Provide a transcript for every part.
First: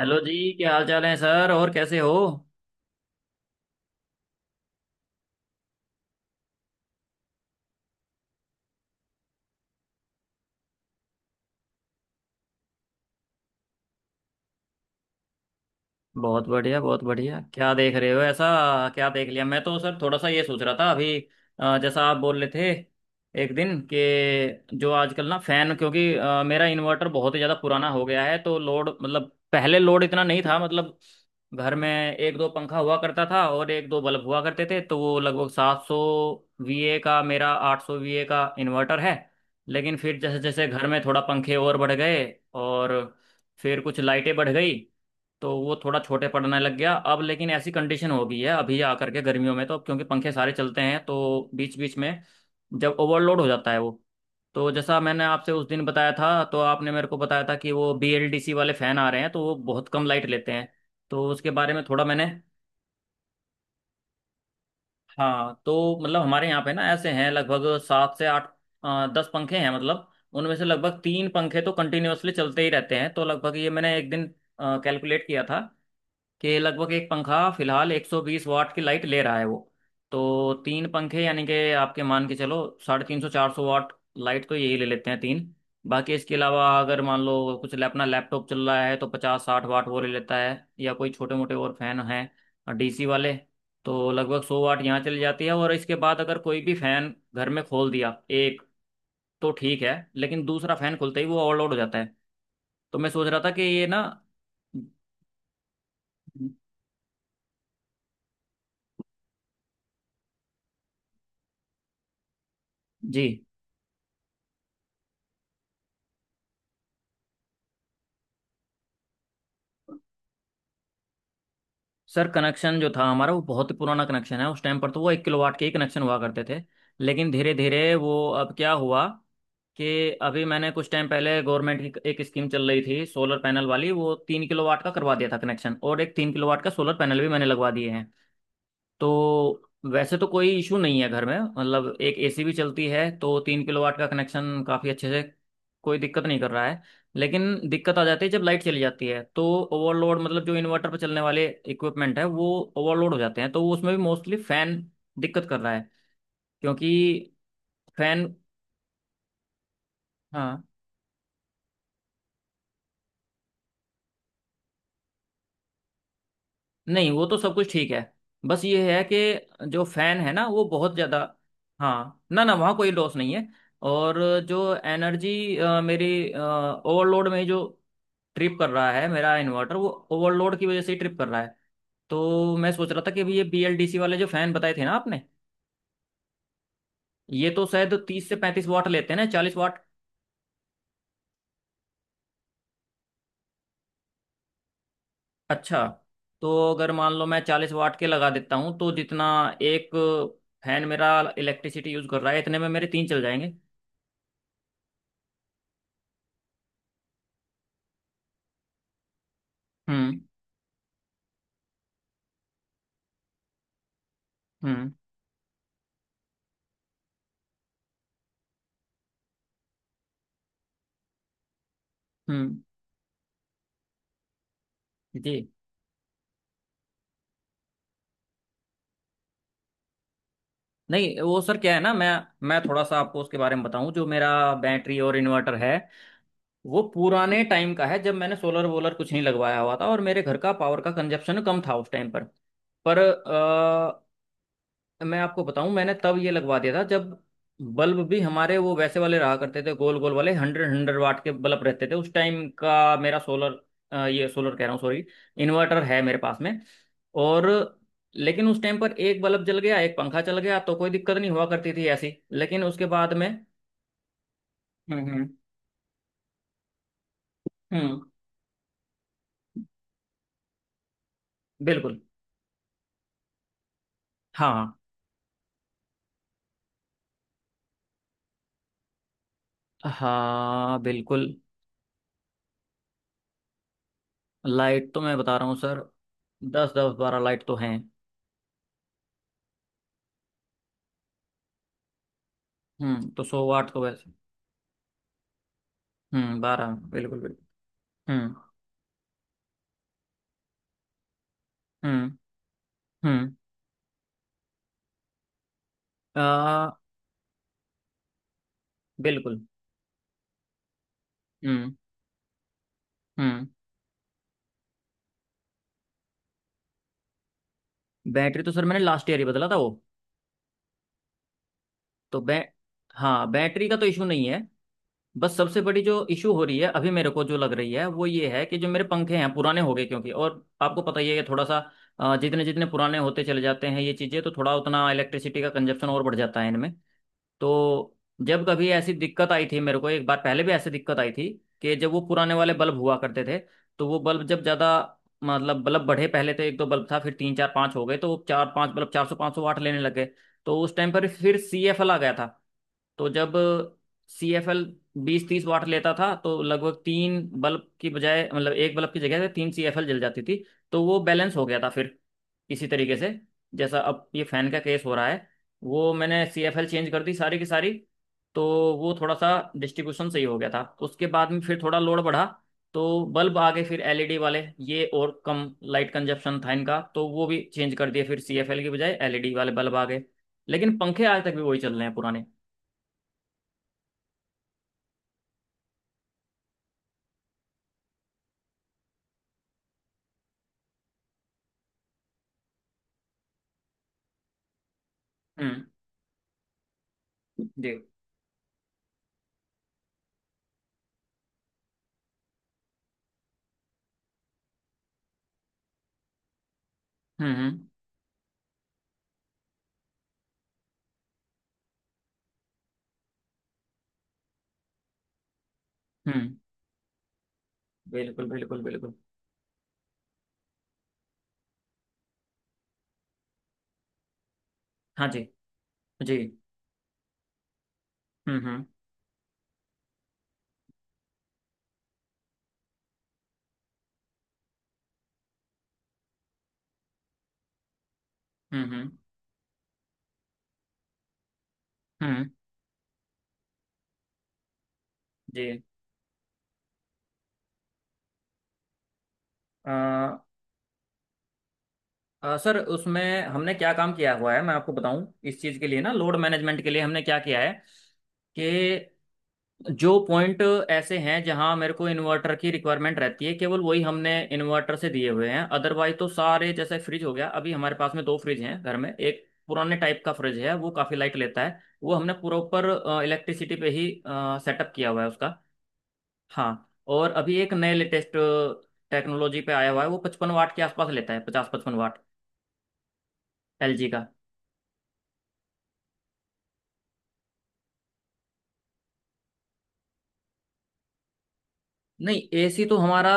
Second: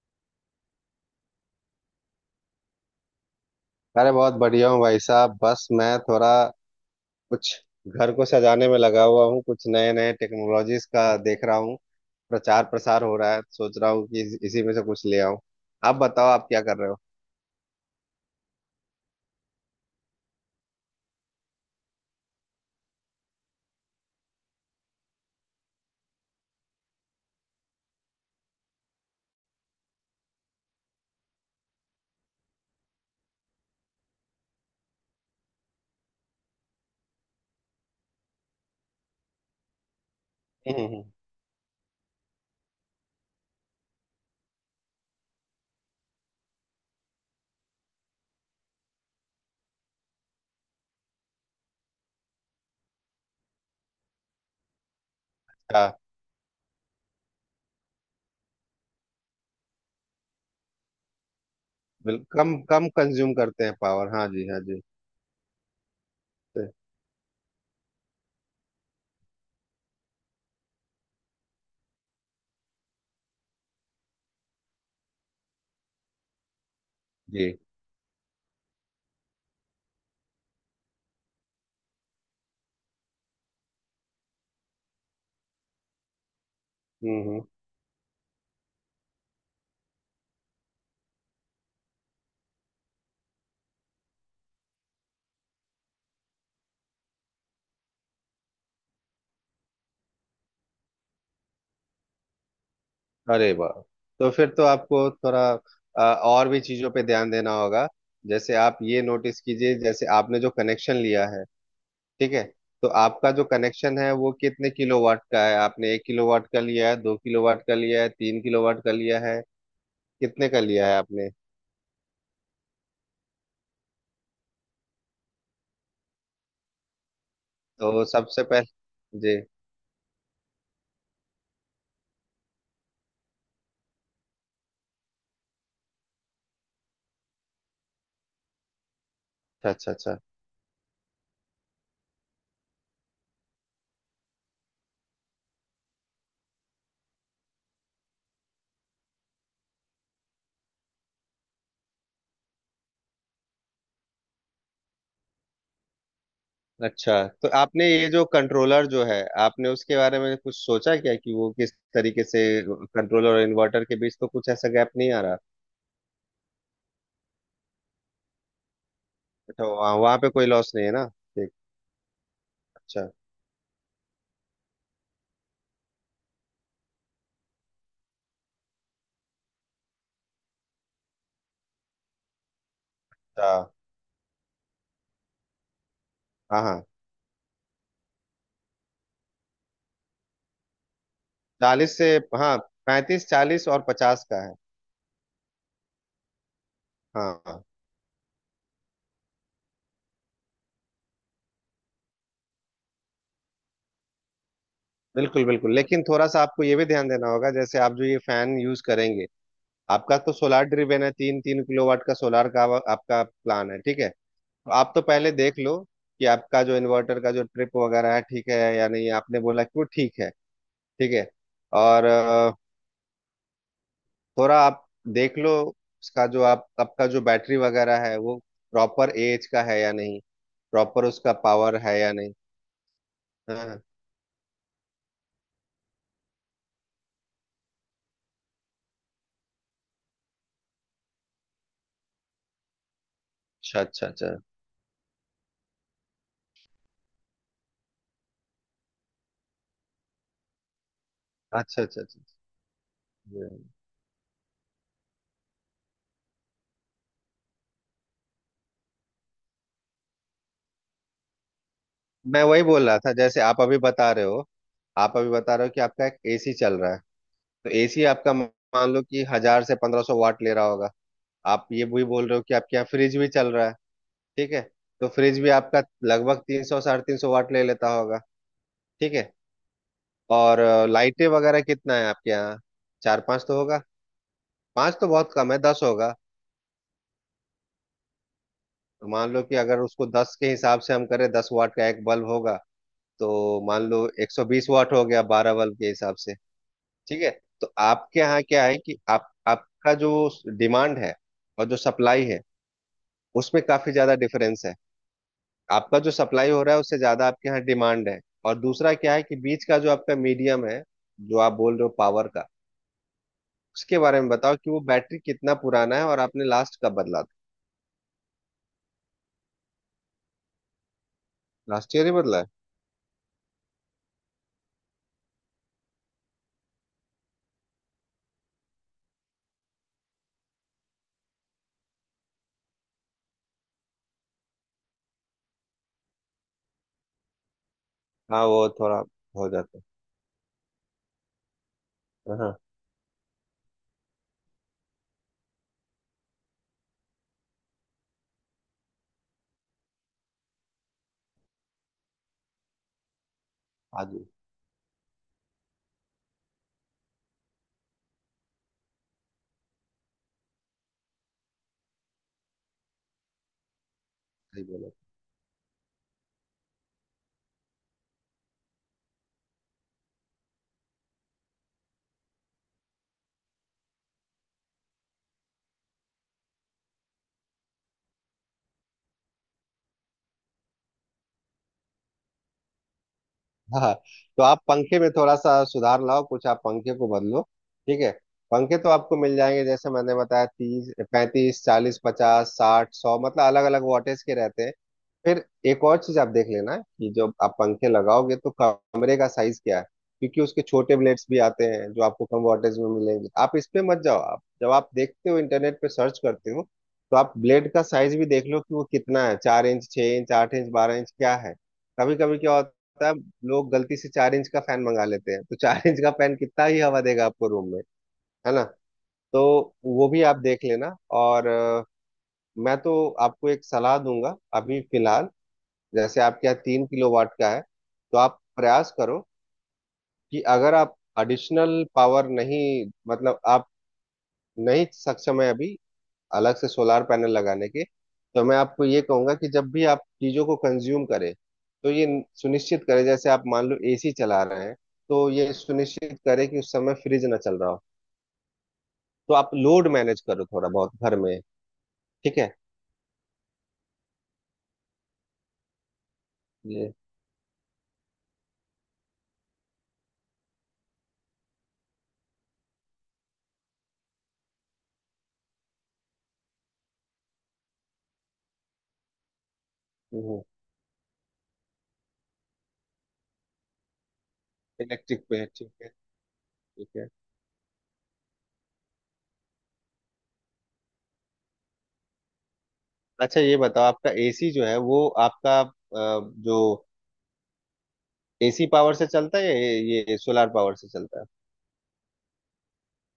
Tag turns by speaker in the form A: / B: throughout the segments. A: Hello जी, क्या हाल चाल है सर? और कैसे हो?
B: अरे बहुत बढ़िया हूँ भाई साहब। बस मैं थोड़ा कुछ घर को सजाने में लगा हुआ हूँ। कुछ नए नए टेक्नोलॉजीज का देख रहा हूँ। प्रचार प्रसार हो रहा है। सोच रहा हूँ कि इसी में से कुछ ले आऊँ। आप बताओ,
A: बहुत
B: आप क्या कर
A: बढ़िया,
B: रहे हो?
A: बहुत बढ़िया। क्या देख रहे हो ऐसा, क्या देख लिया? मैं तो सर थोड़ा सा ये सोच रहा था अभी, जैसा आप बोल रहे थे एक दिन, कि जो आजकल ना फैन, क्योंकि मेरा इन्वर्टर बहुत ही ज़्यादा पुराना हो गया है। तो लोड, मतलब पहले लोड इतना नहीं था, मतलब घर में एक दो पंखा हुआ करता था और एक दो बल्ब हुआ करते थे, तो वो लगभग 700 वीए का, मेरा 800 वीए का इन्वर्टर है। लेकिन फिर जैसे जैसे
B: हम्म
A: घर
B: हम्म,
A: में
B: हम्म।
A: थोड़ा पंखे और बढ़ गए, और फिर कुछ लाइटें बढ़ गई, तो वो थोड़ा छोटे पड़ने लग गया। अब लेकिन ऐसी कंडीशन हो गई है अभी आकर के गर्मियों में, तो अब क्योंकि पंखे सारे चलते हैं तो बीच बीच में जब ओवरलोड हो जाता है वो। तो जैसा मैंने आपसे उस दिन
B: हाँ,
A: बताया था, तो आपने मेरे को बताया था कि वो BLDC वाले फैन आ रहे हैं तो वो बहुत कम लाइट लेते हैं, तो उसके बारे में थोड़ा मैंने।
B: बिल्कुल कम कम कंज्यूम करते हैं पावर। हाँ जी, हाँ जी।
A: हाँ, तो मतलब हमारे यहाँ
B: तो-
A: पे ना ऐसे हैं लगभग सात से आठ दस पंखे हैं, मतलब उनमें से लगभग तीन पंखे तो कंटिन्यूअसली चलते ही रहते हैं। तो लगभग ये मैंने एक दिन कैलकुलेट किया था कि लगभग एक पंखा
B: जी।
A: फिलहाल 120 वाट की लाइट ले रहा है वो। तो तीन पंखे यानी कि आपके मान के चलो, साढ़े तीन सौ चार सौ वाट लाइट तो यही ले लेते हैं तीन। बाकी इसके अलावा अगर मान
B: हम्म हम्म
A: लो कुछ अपना लैपटॉप चल रहा है तो पचास साठ वाट वो ले लेता है, या कोई छोटे मोटे और फैन हैं डीसी वाले, तो लगभग 100 वाट यहाँ चली जाती है। और इसके बाद अगर कोई भी फैन घर में खोल दिया एक, तो ठीक है, लेकिन दूसरा फैन खुलते ही वो ओवरलोड हो जाता है। तो मैं सोच रहा था
B: अरे
A: कि
B: वाह!
A: ये ना।
B: तो फिर तो आपको थोड़ा और भी चीजों पे ध्यान देना होगा। जैसे आप ये नोटिस कीजिए, जैसे आपने जो कनेक्शन लिया है, ठीक है? तो
A: जी।
B: आपका जो कनेक्शन है वो कितने किलोवाट का है? आपने एक किलोवाट का लिया है, दो किलोवाट का लिया है, तीन किलोवाट का लिया है? कितने का लिया है आपने?
A: सर, कनेक्शन जो था हमारा वो बहुत ही पुराना कनेक्शन है, उस टाइम पर तो वो एक किलोवाट के ही कनेक्शन हुआ करते थे। लेकिन धीरे धीरे
B: तो
A: वो,
B: सबसे
A: अब क्या हुआ
B: पहले जी,
A: कि अभी मैंने कुछ टाइम पहले गवर्नमेंट की एक स्कीम चल रही थी सोलर पैनल वाली, वो तीन किलोवाट का करवा दिया था कनेक्शन, और एक तीन किलोवाट का सोलर पैनल भी मैंने लगवा दिए हैं। तो
B: अच्छा अच्छा
A: वैसे
B: अच्छा।
A: तो कोई इशू नहीं है घर में, मतलब एक एसी भी चलती है तो तीन किलोवाट का कनेक्शन काफ़ी अच्छे से, कोई दिक्कत नहीं कर रहा है। लेकिन दिक्कत आ जाती है जब लाइट चली जाती है, तो ओवरलोड, मतलब जो इन्वर्टर पर चलने वाले इक्विपमेंट है वो ओवरलोड हो जाते हैं, तो उसमें भी मोस्टली फैन दिक्कत कर रहा है, क्योंकि
B: अच्छा तो आपने ये जो
A: फैन।
B: कंट्रोलर जो है, आपने उसके बारे में कुछ
A: हाँ।
B: सोचा क्या कि वो किस तरीके से कंट्रोलर और इन्वर्टर के बीच तो कुछ ऐसा गैप नहीं आ रहा?
A: नहीं, वो तो सब कुछ ठीक है, बस ये है कि
B: अच्छा,
A: जो
B: वहाँ
A: फैन
B: वहाँ पे
A: है ना
B: कोई
A: वो
B: लॉस नहीं है
A: बहुत
B: ना,
A: ज़्यादा।
B: ठीक।
A: हाँ, ना ना, वहाँ कोई
B: अच्छा।
A: लॉस नहीं है। और जो एनर्जी मेरी, ओवरलोड में जो ट्रिप कर रहा है मेरा इन्वर्टर, वो ओवरलोड की वजह से ही ट्रिप कर रहा है। तो मैं सोच रहा था कि अभी ये
B: अच्छा।
A: BLDC वाले जो फैन बताए थे ना आपने,
B: हाँ हाँ।
A: ये तो शायद तीस से पैंतीस वाट लेते हैं ना, 40 वाट।
B: चालीस से। हाँ, पैंतीस, चालीस और पचास का है।
A: अच्छा, तो अगर मान लो
B: हाँ
A: मैं
B: हाँ।
A: 40 वाट के लगा देता हूँ तो जितना एक फैन मेरा इलेक्ट्रिसिटी यूज कर रहा है, इतने में मेरे तीन चल जाएंगे।
B: बिल्कुल बिल्कुल, लेकिन थोड़ा सा आपको ये भी ध्यान देना होगा जैसे आप जो ये फैन यूज करेंगे। आपका
A: हम्म,
B: तो सोलार ड्रिवेन है, तीन तीन किलोवाट का सोलार का आपका प्लान है, ठीक है। तो आप
A: हम्म,
B: तो पहले देख लो कि आपका जो इन्वर्टर का जो ट्रिप वगैरह है, ठीक है या नहीं। आपने बोला कि वो ठीक है, ठीक है। और
A: हम्म।
B: थोड़ा आप देख
A: जी।
B: लो उसका जो आप आपका जो बैटरी वगैरह है, वो प्रॉपर एएच का है या नहीं, प्रॉपर
A: नहीं,
B: उसका
A: वो सर क्या
B: पावर
A: है ना,
B: है
A: मैं
B: या नहीं।
A: मैं थोड़ा सा आपको उसके बारे में
B: हाँ,
A: बताऊं जो मेरा बैटरी और इन्वर्टर है। वो पुराने टाइम का है जब मैंने सोलर वोलर कुछ नहीं लगवाया हुआ था, और मेरे घर का पावर का कंजप्शन कम था उस टाइम पर। पर
B: अच्छा अच्छा अच्छा।
A: मैं आपको बताऊं, मैंने तब ये लगवा दिया था जब बल्ब भी हमारे वो वैसे वाले रहा करते थे, गोल गोल वाले हंड्रेड हंड्रेड वाट के बल्ब
B: अच्छा
A: रहते थे
B: अच्छा
A: उस
B: अच्छा।
A: टाइम का। मेरा
B: अच्छा।
A: सोलर, ये सोलर कह रहा हूँ सॉरी, इन्वर्टर है मेरे पास में। और लेकिन उस टाइम पर एक बल्ब जल गया, एक पंखा चल गया, तो कोई दिक्कत नहीं हुआ करती थी ऐसी,
B: मैं वही
A: लेकिन उसके
B: बोल रहा
A: बाद
B: था
A: में।
B: जैसे आप अभी बता रहे हो।
A: हम्म,
B: आप
A: हम्म,
B: अभी बता रहे हो कि आपका एक एसी चल रहा है। तो
A: हम्म।
B: एसी आपका मान लो कि हजार से पंद्रह सौ वाट ले रहा होगा। आप ये
A: बिल्कुल।
B: भी बोल रहे हो कि आपके यहाँ फ्रिज भी चल रहा है, ठीक है।
A: हाँ,
B: तो फ्रिज भी आपका लगभग तीन सौ, साढ़े तीन सौ वाट ले लेता होगा, ठीक है। और
A: हाँ।
B: लाइटें
A: बिल्कुल।
B: वगैरह कितना है आपके यहाँ? चार पांच तो होगा।
A: लाइट
B: पांच
A: तो
B: तो
A: मैं
B: बहुत
A: बता रहा
B: कम
A: हूँ
B: है,
A: सर,
B: दस होगा।
A: दस दस बारह लाइट तो हैं।
B: तो मान लो कि अगर उसको दस के हिसाब से हम करें, दस वाट का एक बल्ब होगा,
A: हम्म, तो
B: तो
A: सौ वाट तो
B: मान लो
A: वैसे।
B: एक सौ बीस वाट हो गया बारह बल्ब के हिसाब से,
A: हम्म, बारह, बिल्कुल
B: ठीक है।
A: बिल्कुल।
B: तो आपके
A: हम्म,
B: यहाँ क्या है कि आप आपका जो डिमांड है और जो
A: हम्म,
B: सप्लाई है,
A: हम्म।
B: उसमें काफी ज्यादा डिफरेंस है। आपका जो सप्लाई हो
A: आ,
B: रहा है उससे ज्यादा आपके यहाँ डिमांड है। और दूसरा क्या है कि
A: बिल्कुल।
B: बीच का जो आपका मीडियम है, जो आप बोल
A: हम्म,
B: रहे हो पावर का,
A: हम्म।
B: उसके बारे में बताओ कि वो बैटरी कितना पुराना है और आपने लास्ट कब बदला था।
A: बैटरी तो सर, मैंने लास्ट ईयर ही बदला था वो।
B: लास्ट ईयर ही
A: तो बै
B: बदला है।
A: हाँ, बैटरी का तो इशू नहीं है। बस सबसे बड़ी जो इशू हो रही है अभी, मेरे को जो लग रही है वो ये है कि जो मेरे पंखे हैं पुराने हो गए, क्योंकि और आपको पता ही है कि थोड़ा सा जितने जितने पुराने होते चले जाते हैं ये चीज़ें, तो थोड़ा उतना इलेक्ट्रिसिटी का कंजप्शन और बढ़ जाता है इनमें। तो
B: हाँ,
A: जब कभी
B: वो
A: ऐसी
B: थोड़ा
A: दिक्कत आई
B: हो
A: थी मेरे
B: जाता
A: को, एक बार पहले भी ऐसी दिक्कत आई थी कि जब वो पुराने
B: है।
A: वाले
B: हाँ
A: बल्ब हुआ करते थे, तो वो बल्ब जब ज़्यादा, मतलब बल्ब बढ़े, पहले तो एक दो बल्ब था फिर तीन चार पाँच हो गए, तो वो चार पाँच बल्ब चार सौ पाँच सौ वाट लेने लगे। तो उस टाइम पर फिर सी एफ एल आ गया था, तो जब
B: हाँ जी।
A: सी एफ एल बीस तीस वाट लेता था, तो लगभग तीन बल्ब की बजाय, मतलब एक बल्ब की जगह पे तीन सी एफ एल जल जाती थी, तो वो बैलेंस हो गया था फिर। इसी तरीके से जैसा अब ये फैन का
B: सही
A: केस
B: बोला।
A: हो रहा है, वो मैंने सी एफ एल चेंज कर दी सारी की सारी। तो वो थोड़ा सा डिस्ट्रीब्यूशन सही हो गया था उसके बाद में। फिर थोड़ा लोड बढ़ा, तो बल्ब आ गए फिर एलईडी वाले, ये और कम लाइट कंजप्शन था इनका, तो वो भी चेंज कर दिए, फिर सीएफएल की बजाय एलईडी वाले बल्ब आ गए। लेकिन पंखे आज तक भी वही चल रहे हैं पुराने।
B: हाँ, तो आप पंखे में थोड़ा सा सुधार लाओ, कुछ आप पंखे को बदलो, ठीक है। पंखे तो आपको मिल जाएंगे, जैसे मैंने बताया, तीस, पैंतीस, चालीस, पचास, साठ, सौ मतलब अलग अलग वॉटेज के रहते हैं। फिर
A: हम्म।
B: एक और चीज आप देख लेना कि जब आप
A: जी।
B: पंखे लगाओगे तो कमरे का साइज क्या है, क्योंकि उसके छोटे ब्लेड्स भी आते हैं जो आपको कम वॉटेज में मिलेंगे। आप इस पे मत जाओ, आप जब आप देखते हो इंटरनेट पे सर्च करते हो, तो आप
A: हम्म, हम्म,
B: ब्लेड का साइज भी देख लो कि वो कितना है, चार इंच, छह इंच, आठ इंच, बारह इंच क्या है। कभी कभी क्या होता पता है, लोग गलती से चार इंच का फैन मंगा लेते हैं, तो चार इंच का फैन
A: हम्म।
B: कितना ही हवा देगा आपको रूम में,
A: बिल्कुल,
B: है
A: बिल्कुल,
B: ना।
A: बिल्कुल।
B: तो वो भी आप देख लेना। और मैं तो आपको एक सलाह दूंगा अभी
A: हाँ, जी,
B: फिलहाल,
A: जी।
B: जैसे आपके यहाँ तीन किलो वाट का है, तो
A: हम्म,
B: आप
A: हम्म,
B: प्रयास करो कि अगर आप एडिशनल पावर नहीं, मतलब आप नहीं सक्षम है अभी अलग से सोलार पैनल लगाने के, तो मैं
A: हम्म,
B: आपको
A: हम्म,
B: ये कहूंगा कि जब भी आप चीजों को कंज्यूम करें, तो ये
A: हम्म,
B: सुनिश्चित करें, जैसे आप मान लो एसी चला रहे हैं, तो ये
A: जी।
B: सुनिश्चित करें कि उस समय फ्रिज ना चल रहा हो। तो आप
A: अ,
B: लोड मैनेज करो थोड़ा बहुत घर में, ठीक है।
A: सर, उसमें हमने क्या काम किया हुआ है मैं आपको बताऊं। इस चीज़ के लिए ना, लोड मैनेजमेंट के लिए
B: ये,
A: हमने क्या किया है कि जो पॉइंट ऐसे हैं जहां मेरे को इन्वर्टर की रिक्वायरमेंट रहती है केवल वही हमने इन्वर्टर से दिए हुए हैं। अदरवाइज तो सारे, जैसे फ्रिज हो गया, अभी हमारे पास में दो फ्रिज हैं घर में। एक पुराने टाइप का फ्रिज
B: हम्म,
A: है वो काफ़ी लाइट लेता है, वो हमने प्रॉपर इलेक्ट्रिसिटी पे ही सेटअप किया हुआ है
B: इलेक्ट्रिक
A: उसका।
B: पे, ठीक है,
A: हाँ,
B: ठीक है।
A: और अभी एक नए लेटेस्ट टेक्नोलॉजी पे आया हुआ है, वो 55 वाट के आसपास लेता है, पचास पचपन वाट।
B: अच्छा ये बताओ,
A: एलजी का।
B: आपका एसी जो है वो आपका जो एसी पावर से चलता है या ये सोलार पावर से चलता है?
A: नहीं, एसी तो हमारा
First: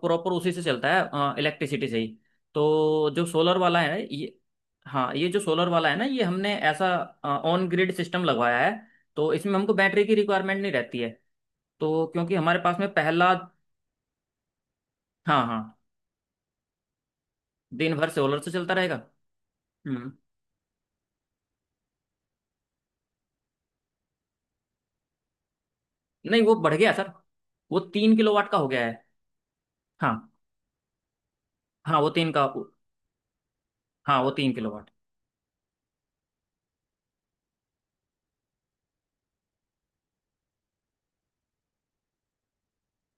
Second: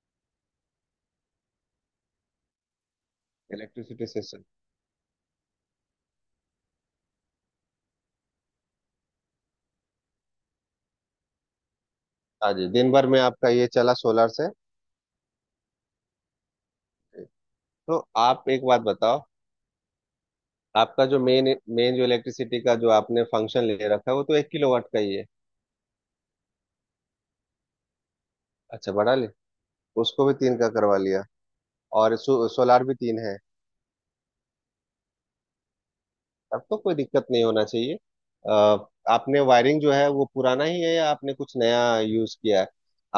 A: प्रॉपर उसी से चलता है, इलेक्ट्रिसिटी से ही। तो जो सोलर वाला है
B: इलेक्ट्रिसिटी से
A: ये,
B: चलता
A: हाँ, ये जो सोलर वाला है ना, ये हमने ऐसा ऑन ग्रिड सिस्टम लगवाया है। तो इसमें हमको बैटरी की रिक्वायरमेंट नहीं रहती है, तो क्योंकि
B: है। हाँ
A: हमारे
B: जी,
A: पास में
B: दिन भर में
A: पहला,
B: आपका ये चला सोलर से।
A: हाँ, हाँ, दिन
B: तो
A: भर सोलर
B: आप
A: से
B: एक
A: चलता
B: बात
A: रहेगा।
B: बताओ,
A: हम्म।
B: आपका जो मेन, मेन जो इलेक्ट्रिसिटी का जो आपने फंक्शन ले रखा है, वो तो एक किलोवाट का ही है?
A: नहीं, वो बढ़ गया सर, वो तीन किलोवाट का हो गया
B: अच्छा,
A: है।
B: बढ़ा ले, उसको
A: हाँ,
B: भी तीन का करवा लिया।
A: हाँ, वो
B: और
A: तीन का।
B: सोलार भी तीन है।
A: हाँ, वो तीन किलोवाट।
B: तब तो कोई दिक्कत नहीं होना चाहिए। आ, आपने वायरिंग जो है वो पुराना ही है या आपने कुछ नया यूज किया है?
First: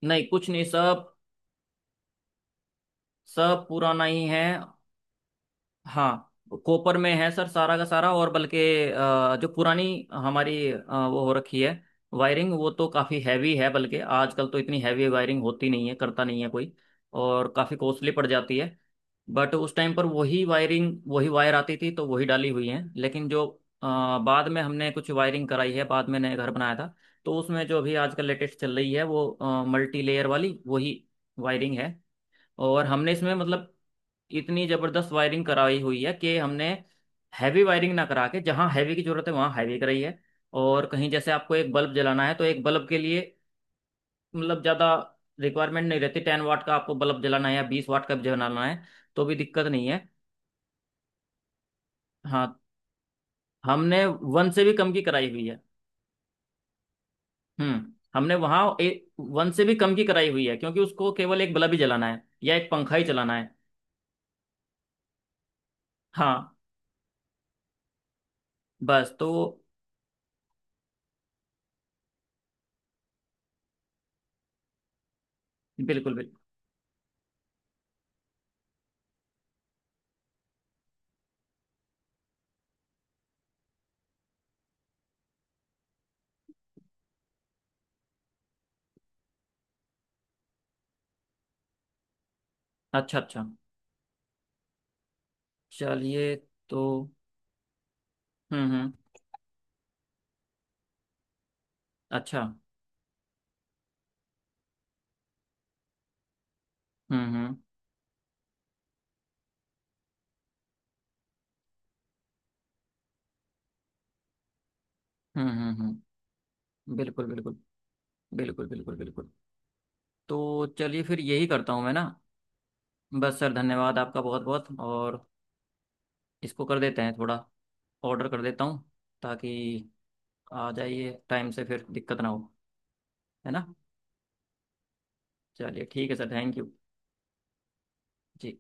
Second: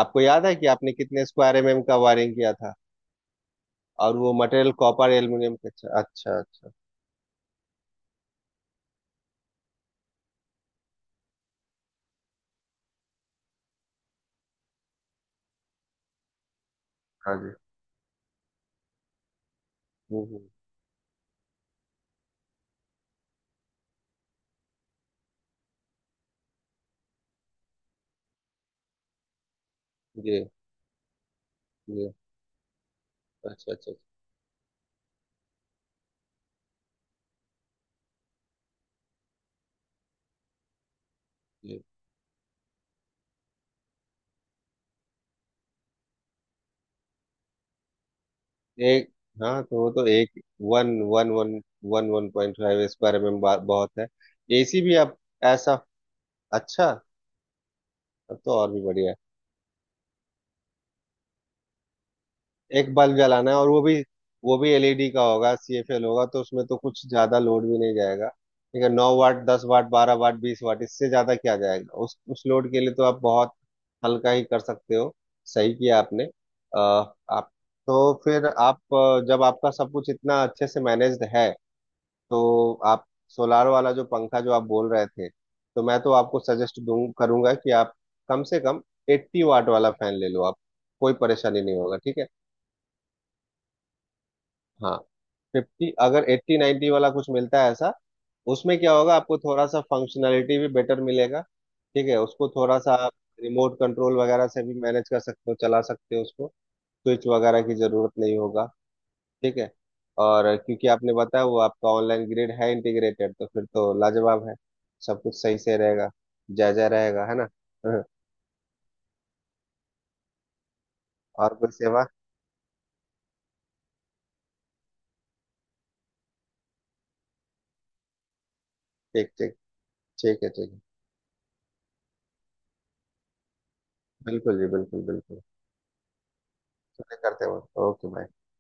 B: आपको
A: नहीं
B: याद
A: कुछ
B: है
A: नहीं,
B: कि आपने
A: सब
B: कितने स्क्वायर एमएम का वायरिंग किया था?
A: सब पुराना
B: और
A: ही
B: वो
A: है।
B: मटेरियल कॉपर एल्यूमिनियम का? अच्छा
A: हाँ,
B: अच्छा अच्छा।
A: कॉपर में है सर, सारा का सारा। और बल्कि जो पुरानी हमारी वो हो रखी है वायरिंग, वो तो काफ़ी हैवी है। बल्कि आजकल तो इतनी हैवी वायरिंग होती नहीं है, करता नहीं है कोई,
B: हाँ
A: और
B: जी।
A: काफ़ी कॉस्टली पड़ जाती है। बट उस टाइम पर
B: हम्म
A: वही
B: हम्म,
A: वायरिंग, वही वायर आती थी, तो वही डाली हुई है। लेकिन जो अ, बाद में हमने कुछ वायरिंग कराई है, बाद में नया घर बनाया था, तो उसमें जो अभी आजकल लेटेस्ट चल रही है, वो मल्टी लेयर
B: जी।
A: वाली वही वायरिंग है।
B: जी।
A: और हमने इसमें, मतलब
B: अच्छा अच्छा अच्छा।
A: इतनी जबरदस्त वायरिंग कराई हुई है कि हमने हैवी वायरिंग ना करा के जहाँ हैवी की जरूरत है वहाँ हैवी कराई है, और कहीं जैसे आपको एक
B: जी।
A: बल्ब जलाना है तो एक बल्ब के लिए मतलब ज्यादा रिक्वायरमेंट नहीं रहती। 10 वाट का आपको बल्ब जलाना है या 20 वाट का भी जलाना है,
B: एक,
A: तो भी
B: हाँ,
A: दिक्कत
B: तो
A: नहीं
B: वो
A: है।
B: तो एक one one one one one
A: हाँ,
B: पॉइंट फाइव इस बारे में बात बहुत
A: हमने
B: है।
A: वन से भी
B: एसी
A: कम
B: भी
A: की
B: अब
A: कराई हुई है।
B: ऐसा, अच्छा।
A: हम्म, हमने
B: अब तो और
A: वहाँ
B: भी बढ़िया
A: वन से भी कम की कराई हुई है, क्योंकि उसको केवल एक बल्ब ही जलाना है या एक
B: है, एक
A: पंखा ही
B: बल्ब
A: चलाना है।
B: जलाना है और वो भी एलईडी का होगा, सीएफएल होगा,
A: हाँ।
B: तो उसमें तो कुछ ज्यादा लोड भी नहीं जाएगा, ठीक है।
A: बस,
B: नौ
A: तो।
B: वाट, दस वाट, बारह वाट, बीस वाट इससे ज्यादा क्या जाएगा। उस लोड के लिए तो आप बहुत हल्का ही कर सकते हो। सही किया
A: बिल्कुल,
B: आपने।
A: बिल्कुल।
B: अ, आप, तो फिर आप जब आपका सब कुछ इतना अच्छे से मैनेज्ड है, तो आप सोलार वाला जो पंखा जो आप बोल रहे थे, तो मैं तो आपको सजेस्ट दूं करूंगा कि आप कम से कम 80 वाट वाला फैन ले लो आप, कोई परेशानी नहीं होगा, ठीक है।
A: अच्छा, अच्छा।
B: हाँ, फिफ्टी, अगर
A: चलिए,
B: 80
A: तो।
B: 90 वाला कुछ मिलता है ऐसा।
A: हम्म,
B: उसमें
A: हम्म।
B: क्या होगा आपको थोड़ा सा फंक्शनैलिटी भी बेटर मिलेगा, ठीक है।
A: अच्छा।
B: उसको थोड़ा सा आप रिमोट कंट्रोल वगैरह से भी मैनेज कर सकते हो, चला सकते हो उसको,
A: हम्म,
B: स्विच
A: हम्म,
B: वगैरह की जरूरत नहीं होगा, ठीक है। और क्योंकि आपने बताया वो आपका ऑनलाइन ग्रेड है इंटीग्रेटेड, तो फिर तो लाजवाब है, सब कुछ
A: हम्म।
B: सही
A: हम्म,
B: से रहेगा, जायजा
A: बिल्कुल,
B: रहेगा, है ना।
A: बिल्कुल,
B: हाँ,
A: बिल्कुल। बिल्कुल, बिल्कुल। तो चलिए, फिर यही
B: और कोई
A: करता हूँ मैं ना।
B: सेवा?
A: बस सर, धन्यवाद आपका बहुत बहुत। और इसको कर देते हैं थोड़ा, ऑर्डर कर देता हूँ,
B: ठीक
A: ताकि
B: ठीक, ठीक है,
A: आ
B: ठीक है,
A: जाइए टाइम से, फिर दिक्कत ना हो, है ना।
B: बिल्कुल जी, बिल्कुल बिल्कुल,
A: चलिए, ठीक है सर, थैंक यू।
B: चलिए करते हैं, ओके बाय।
A: जी।